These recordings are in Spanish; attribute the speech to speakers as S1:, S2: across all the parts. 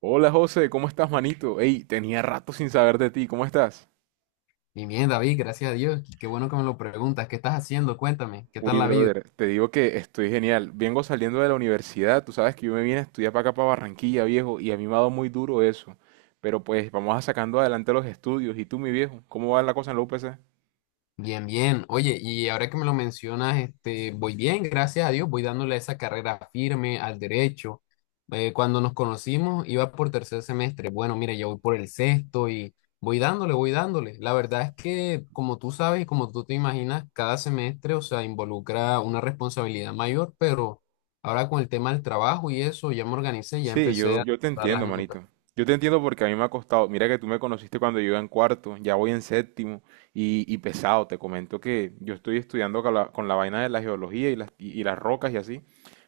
S1: Hola José, ¿cómo estás, manito? Ey, tenía rato sin saber de ti, ¿cómo estás?
S2: Y bien, David, gracias a Dios. Qué bueno que me lo preguntas. ¿Qué estás haciendo? Cuéntame, ¿qué
S1: Uy,
S2: tal la vida?
S1: brother, te digo que estoy genial. Vengo saliendo de la universidad, tú sabes que yo me vine a estudiar para acá, para Barranquilla, viejo, y a mí me ha dado muy duro eso. Pero pues vamos a sacando adelante los estudios. ¿Y tú, mi viejo? ¿Cómo va la cosa en la UPC?
S2: Bien, bien. Oye, y ahora que me lo mencionas, voy bien, gracias a Dios. Voy dándole esa carrera firme al derecho. Cuando nos conocimos, iba por tercer semestre. Bueno, mira, yo voy por el sexto y voy dándole, voy dándole. La verdad es que, como tú sabes y como tú te imaginas, cada semestre, o sea, involucra una responsabilidad mayor, pero ahora con el tema del trabajo y eso, ya me organicé, ya
S1: Sí,
S2: empecé
S1: yo,
S2: a
S1: yo te
S2: dar las
S1: entiendo,
S2: notas.
S1: manito. Yo te entiendo porque a mí me ha costado. Mira que tú me conociste cuando yo iba en cuarto, ya voy en séptimo y pesado. Te comento que yo estoy estudiando con con la vaina de la geología y y las rocas y así.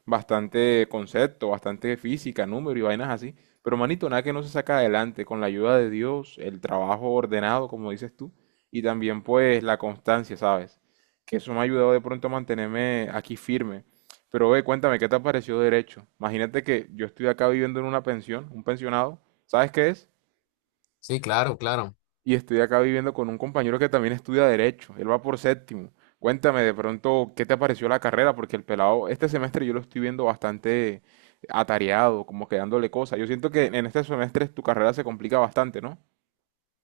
S1: Bastante concepto, bastante física, número y vainas así. Pero, manito, nada que no se saca adelante con la ayuda de Dios, el trabajo ordenado, como dices tú, y también pues la constancia, ¿sabes? Que eso me ha ayudado de pronto a mantenerme aquí firme. Pero ve, cuéntame, ¿qué te pareció derecho? Imagínate que yo estoy acá viviendo en una pensión, un pensionado, ¿sabes qué es?
S2: Sí, claro, claro.
S1: Y estoy acá viviendo con un compañero que también estudia derecho, él va por séptimo. Cuéntame de pronto, ¿qué te pareció la carrera? Porque el pelado, este semestre yo lo estoy viendo bastante atareado, como quedándole cosas. Yo siento que en este semestre tu carrera se complica bastante, ¿no?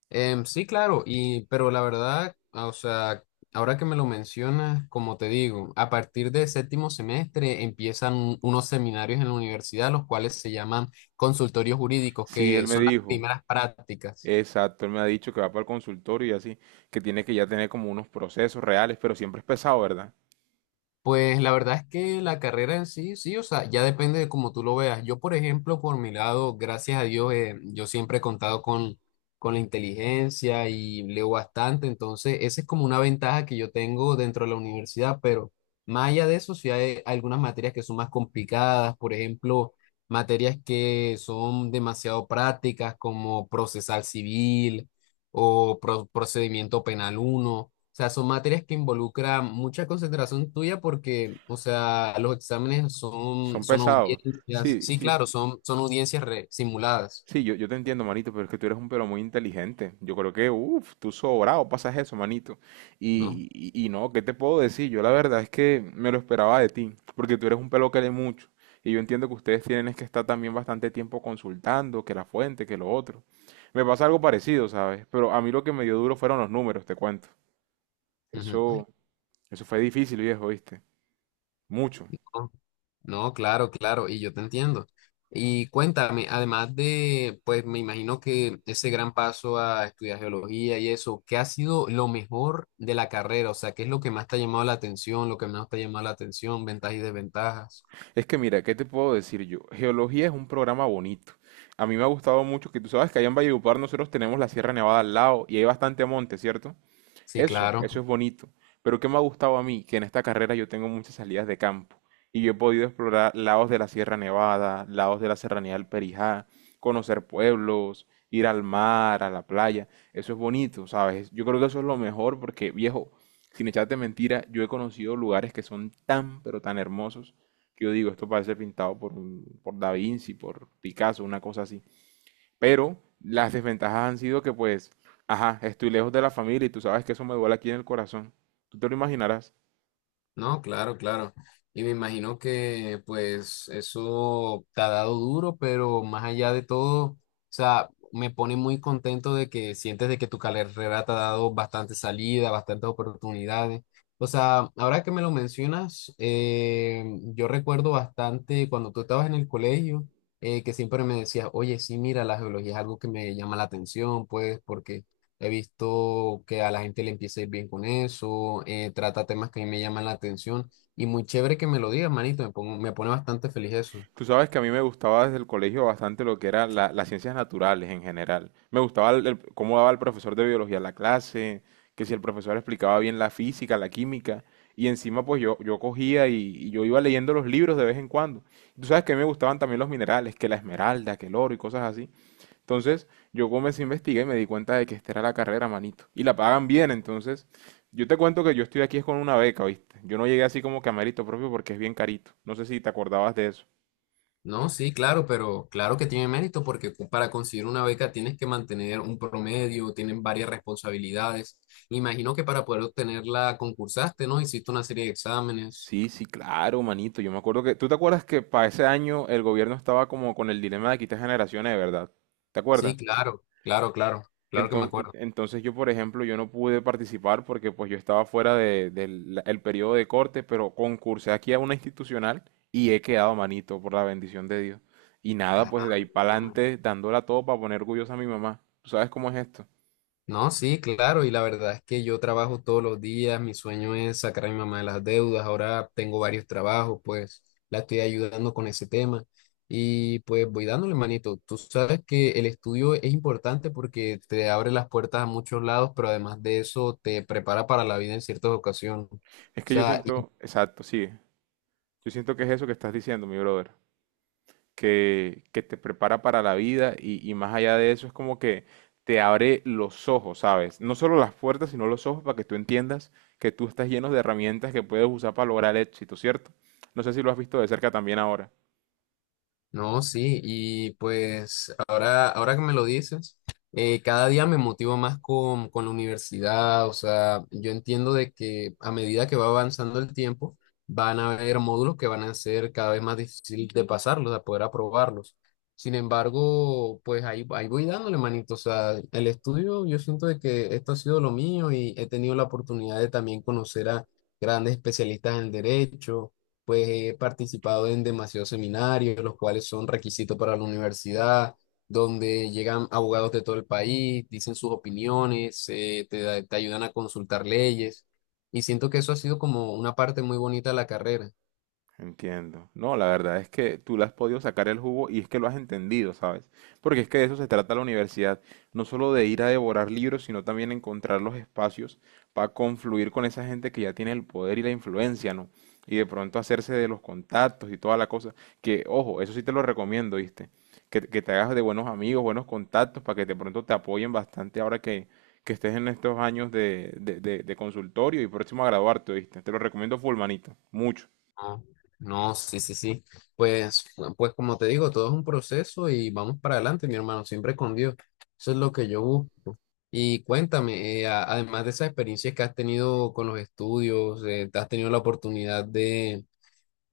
S2: Sí, claro, pero la verdad, o sea, ahora que me lo mencionas, como te digo, a partir de séptimo semestre empiezan unos seminarios en la universidad, los cuales se llaman consultorios jurídicos,
S1: Sí, él
S2: que
S1: me
S2: son las
S1: dijo,
S2: primeras prácticas.
S1: exacto, él me ha dicho que va para el consultorio y así, que tiene que ya tener como unos procesos reales, pero siempre es pesado, ¿verdad?
S2: Pues la verdad es que la carrera en sí, sí, o sea, ya depende de cómo tú lo veas. Yo, por ejemplo, por mi lado, gracias a Dios, yo siempre he contado con la inteligencia y leo bastante, entonces esa es como una ventaja que yo tengo dentro de la universidad, pero más allá de eso, sí hay algunas materias que son más complicadas, por ejemplo, materias que son demasiado prácticas como procesal civil o procedimiento penal uno sea, son materias que involucran mucha concentración tuya porque, o sea, los exámenes
S1: Son
S2: son
S1: pesados.
S2: audiencias.
S1: Sí,
S2: Sí,
S1: sí.
S2: claro, son audiencias simuladas,
S1: Sí, yo te entiendo, manito, pero es que tú eres un pero muy inteligente. Yo creo que, uff, tú sobrado pasas eso, manito.
S2: ¿no?
S1: Y, y no, ¿qué te puedo decir? Yo la verdad es que me lo esperaba de ti, porque tú eres un pelo que lee mucho. Y yo entiendo que ustedes tienen es que estar también bastante tiempo consultando, que la fuente, que lo otro. Me pasa algo parecido, ¿sabes? Pero a mí lo que me dio duro fueron los números, te cuento.
S2: Ujú.
S1: Eso, eso fue difícil, viejo, ¿viste? Mucho.
S2: No, no, claro, claro, y yo te entiendo. Y cuéntame, además de, pues me imagino que ese gran paso a estudiar geología y eso, ¿qué ha sido lo mejor de la carrera? O sea, ¿qué es lo que más te ha llamado la atención, lo que menos te ha llamado la atención, ventajas y desventajas?
S1: Es que mira, ¿qué te puedo decir yo? Geología es un programa bonito. A mí me ha gustado mucho que tú sabes que allá en Valledupar nosotros tenemos la Sierra Nevada al lado y hay bastante monte, ¿cierto?
S2: Sí,
S1: Eso,
S2: claro.
S1: eso es bonito. Pero ¿qué me ha gustado a mí? Que en esta carrera yo tengo muchas salidas de campo y yo he podido explorar lados de la Sierra Nevada, lados de la Serranía del Perijá, conocer pueblos, ir al mar, a la playa. Eso es bonito, ¿sabes? Yo creo que eso es lo mejor porque, viejo, sin echarte mentira, yo he conocido lugares que son tan, pero tan hermosos que yo digo, esto parece pintado por Da Vinci, por Picasso, una cosa así. Pero las desventajas han sido que pues, ajá, estoy lejos de la familia y tú sabes que eso me duele aquí en el corazón. Tú te lo imaginarás.
S2: No, claro, claro. Y me imagino que pues eso te ha dado duro, pero más allá de todo, o sea, me pone muy contento de que sientes de que tu carrera te ha dado bastante salida, bastantes oportunidades. O sea, ahora que me lo mencionas, yo recuerdo bastante cuando tú estabas en el colegio, que siempre me decías, oye, sí, mira, la geología es algo que me llama la atención, pues, porque he visto que a la gente le empieza a ir bien con eso, trata temas que a mí me llaman la atención y muy chévere que me lo digas, manito, me pone bastante feliz eso.
S1: Tú sabes que a mí me gustaba desde el colegio bastante lo que eran las ciencias naturales en general. Me gustaba cómo daba el profesor de biología la clase, que si el profesor explicaba bien la física, la química. Y encima pues yo cogía y yo iba leyendo los libros de vez en cuando. Tú sabes que a mí me gustaban también los minerales, que la esmeralda, que el oro y cosas así. Entonces, yo comencé a investigar y me di cuenta de que esta era la carrera, manito. Y la pagan bien, entonces, yo te cuento que yo estoy aquí es con una beca, ¿viste? Yo no llegué así como que a mérito propio porque es bien carito. No sé si te acordabas de eso.
S2: No, sí, claro, pero claro que tiene mérito porque para conseguir una beca tienes que mantener un promedio, tienen varias responsabilidades. Imagino que para poder obtenerla concursaste, ¿no? Hiciste una serie de exámenes.
S1: Sí, sí, claro, manito. Yo me acuerdo que... ¿Tú te acuerdas que para ese año el gobierno estaba como con el dilema de quitar generaciones, de verdad? ¿Te
S2: Sí,
S1: acuerdas?
S2: claro, claro, claro, claro que me
S1: Enton- en-
S2: acuerdo.
S1: Entonces, yo, por ejemplo, yo no pude participar porque pues yo estaba fuera el periodo de corte, pero concursé aquí a una institucional y he quedado manito por la bendición de Dios. Y nada,
S2: Ah,
S1: pues de ahí para adelante dándola todo para poner orgullosa a mi mamá. ¿Tú sabes cómo es esto?
S2: no, sí, claro, y la verdad es que yo trabajo todos los días, mi sueño es sacar a mi mamá de las deudas, ahora tengo varios trabajos, pues la estoy ayudando con ese tema y pues voy dándole manito. Tú sabes que el estudio es importante porque te abre las puertas a muchos lados, pero además de eso te prepara para la vida en ciertas ocasiones. O
S1: Es que yo
S2: sea, y
S1: siento, exacto, sí. Yo siento que es eso que estás diciendo, mi brother. Que te prepara para la vida y más allá de eso es como que te abre los ojos, ¿sabes? No solo las puertas, sino los ojos para que tú entiendas que tú estás lleno de herramientas que puedes usar para lograr el éxito, ¿cierto? No sé si lo has visto de cerca también ahora.
S2: no, sí, y pues ahora que me lo dices, cada día me motivo más con la universidad, o sea, yo entiendo de que a medida que va avanzando el tiempo, van a haber módulos que van a ser cada vez más difícil de pasarlos, de poder aprobarlos. Sin embargo, pues ahí voy dándole manito, o sea, el estudio, yo siento de que esto ha sido lo mío y he tenido la oportunidad de también conocer a grandes especialistas en derecho, pues he participado en demasiados seminarios, los cuales son requisitos para la universidad, donde llegan abogados de todo el país, dicen sus opiniones, te, te ayudan a consultar leyes, y siento que eso ha sido como una parte muy bonita de la carrera.
S1: Entiendo. No, la verdad es que tú le has podido sacar el jugo y es que lo has entendido, ¿sabes? Porque es que de eso se trata la universidad, no solo de ir a devorar libros, sino también encontrar los espacios para confluir con esa gente que ya tiene el poder y la influencia, ¿no? Y de pronto hacerse de los contactos y toda la cosa. Que, ojo, eso sí te lo recomiendo, ¿viste? Que te hagas de buenos amigos, buenos contactos, para que de pronto te apoyen bastante ahora que estés en estos años de consultorio y próximo a graduarte, ¿viste? Te lo recomiendo full, manito, mucho.
S2: No, no, sí, sí, sí. Pues, pues como te digo, todo es un proceso y vamos para adelante, mi hermano, siempre con Dios. Eso es lo que yo busco. Y cuéntame, además de esas experiencias que has tenido con los estudios, ¿te has tenido la oportunidad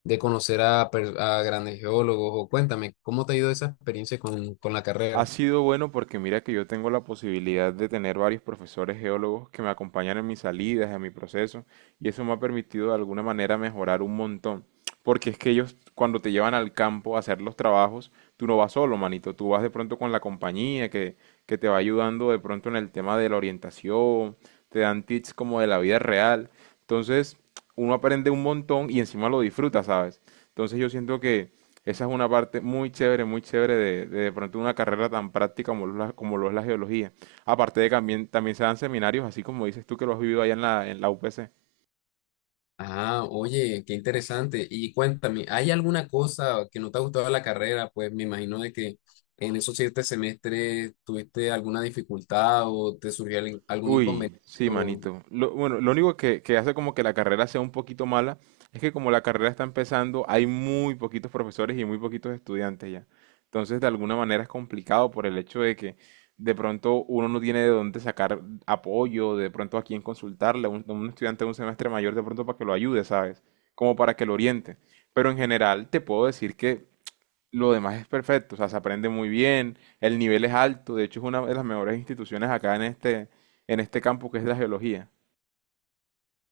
S2: de conocer a grandes geólogos? O cuéntame, ¿cómo te ha ido esa experiencia con la
S1: Ha
S2: carrera?
S1: sido bueno porque mira que yo tengo la posibilidad de tener varios profesores geólogos que me acompañan en mis salidas, en mi proceso, y eso me ha permitido de alguna manera mejorar un montón. Porque es que ellos cuando te llevan al campo a hacer los trabajos, tú no vas solo, manito, tú vas de pronto con la compañía que te va ayudando de pronto en el tema de la orientación, te dan tips como de la vida real. Entonces, uno aprende un montón y encima lo disfruta, ¿sabes? Entonces yo siento que esa es una parte muy chévere de pronto una carrera tan práctica como, como lo es la geología. Aparte de que también, también se dan seminarios, así como dices tú que lo has vivido allá en en la U P C
S2: Ah, oye, qué interesante. Y cuéntame, ¿hay alguna cosa que no te ha gustado de la carrera? Pues me imagino de que en esos siete semestres tuviste alguna dificultad o te surgió algún
S1: Uy,
S2: inconveniente.
S1: sí, manito. Bueno, lo único que hace como que la carrera sea un poquito mala es que como la carrera está empezando, hay muy poquitos profesores y muy poquitos estudiantes ya. Entonces, de alguna manera es complicado por el hecho de que de pronto uno no tiene de dónde sacar apoyo, de pronto a quién consultarle, un estudiante de un semestre mayor de pronto para que lo ayude, ¿sabes? Como para que lo oriente. Pero en general te puedo decir que lo demás es perfecto, o sea, se aprende muy bien, el nivel es alto, de hecho es una de las mejores instituciones acá en en este campo que es la geología.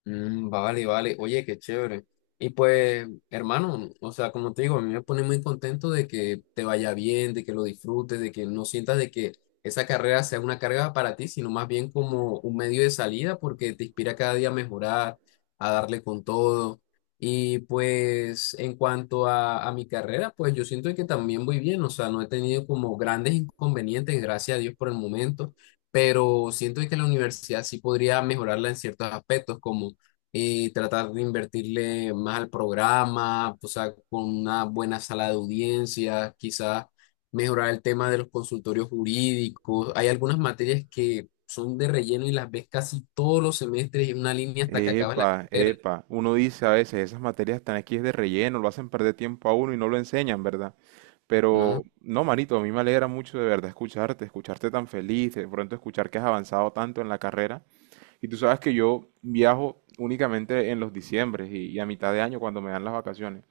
S2: Mm, vale, vale. Oye, qué chévere. Y pues, hermano, o sea, como te digo, a mí me pone muy contento de que te vaya bien, de que lo disfrutes, de que no sientas de que esa carrera sea una carga para ti, sino más bien como un medio de salida porque te inspira cada día a mejorar, a darle con todo. Y pues, en cuanto a mi carrera, pues yo siento que también voy bien, o sea, no he tenido como grandes inconvenientes, gracias a Dios por el momento, pero siento que la universidad sí podría mejorarla en ciertos aspectos, como y tratar de invertirle más al programa, o sea, con una buena sala de audiencias, quizás mejorar el tema de los consultorios jurídicos. Hay algunas materias que son de relleno y las ves casi todos los semestres y en una línea hasta que acabas la
S1: Epa,
S2: carrera,
S1: epa, uno dice a veces, esas materias están aquí es de relleno, lo hacen perder tiempo a uno y no lo enseñan, ¿verdad? Pero
S2: ¿no?
S1: no, manito, a mí me alegra mucho de verdad escucharte, escucharte tan feliz, de pronto escuchar que has avanzado tanto en la carrera. Y tú sabes que yo viajo únicamente en los diciembres y a mitad de año cuando me dan las vacaciones.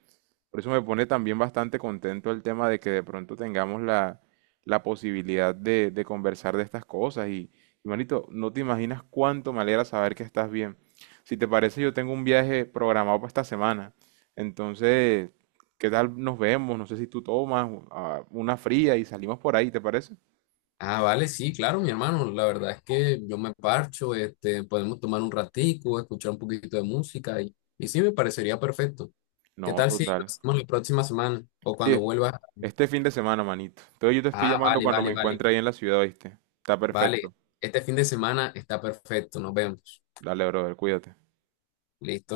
S1: Por eso me pone también bastante contento el tema de que de pronto tengamos la posibilidad de conversar de estas cosas. Y, manito, no te imaginas cuánto me alegra saber que estás bien. Si te parece, yo tengo un viaje programado para esta semana. Entonces, ¿qué tal nos vemos? No sé si tú tomas una fría y salimos por ahí, ¿te parece?
S2: Ah, vale, sí, claro, mi hermano. La verdad es que yo me parcho, podemos tomar un ratico, escuchar un poquito de música y sí, me parecería perfecto.
S1: No,
S2: ¿Qué tal si lo
S1: total.
S2: hacemos la próxima semana o
S1: Sí,
S2: cuando
S1: es-
S2: vuelvas?
S1: este fin de semana, manito. Entonces yo te estoy
S2: Ah,
S1: llamando
S2: vale,
S1: cuando me
S2: vale, vale.
S1: encuentre ahí en la ciudad, ¿viste? Está
S2: Vale,
S1: perfecto.
S2: este fin de semana está perfecto, nos vemos.
S1: Dale, brother, cuídate.
S2: Listo.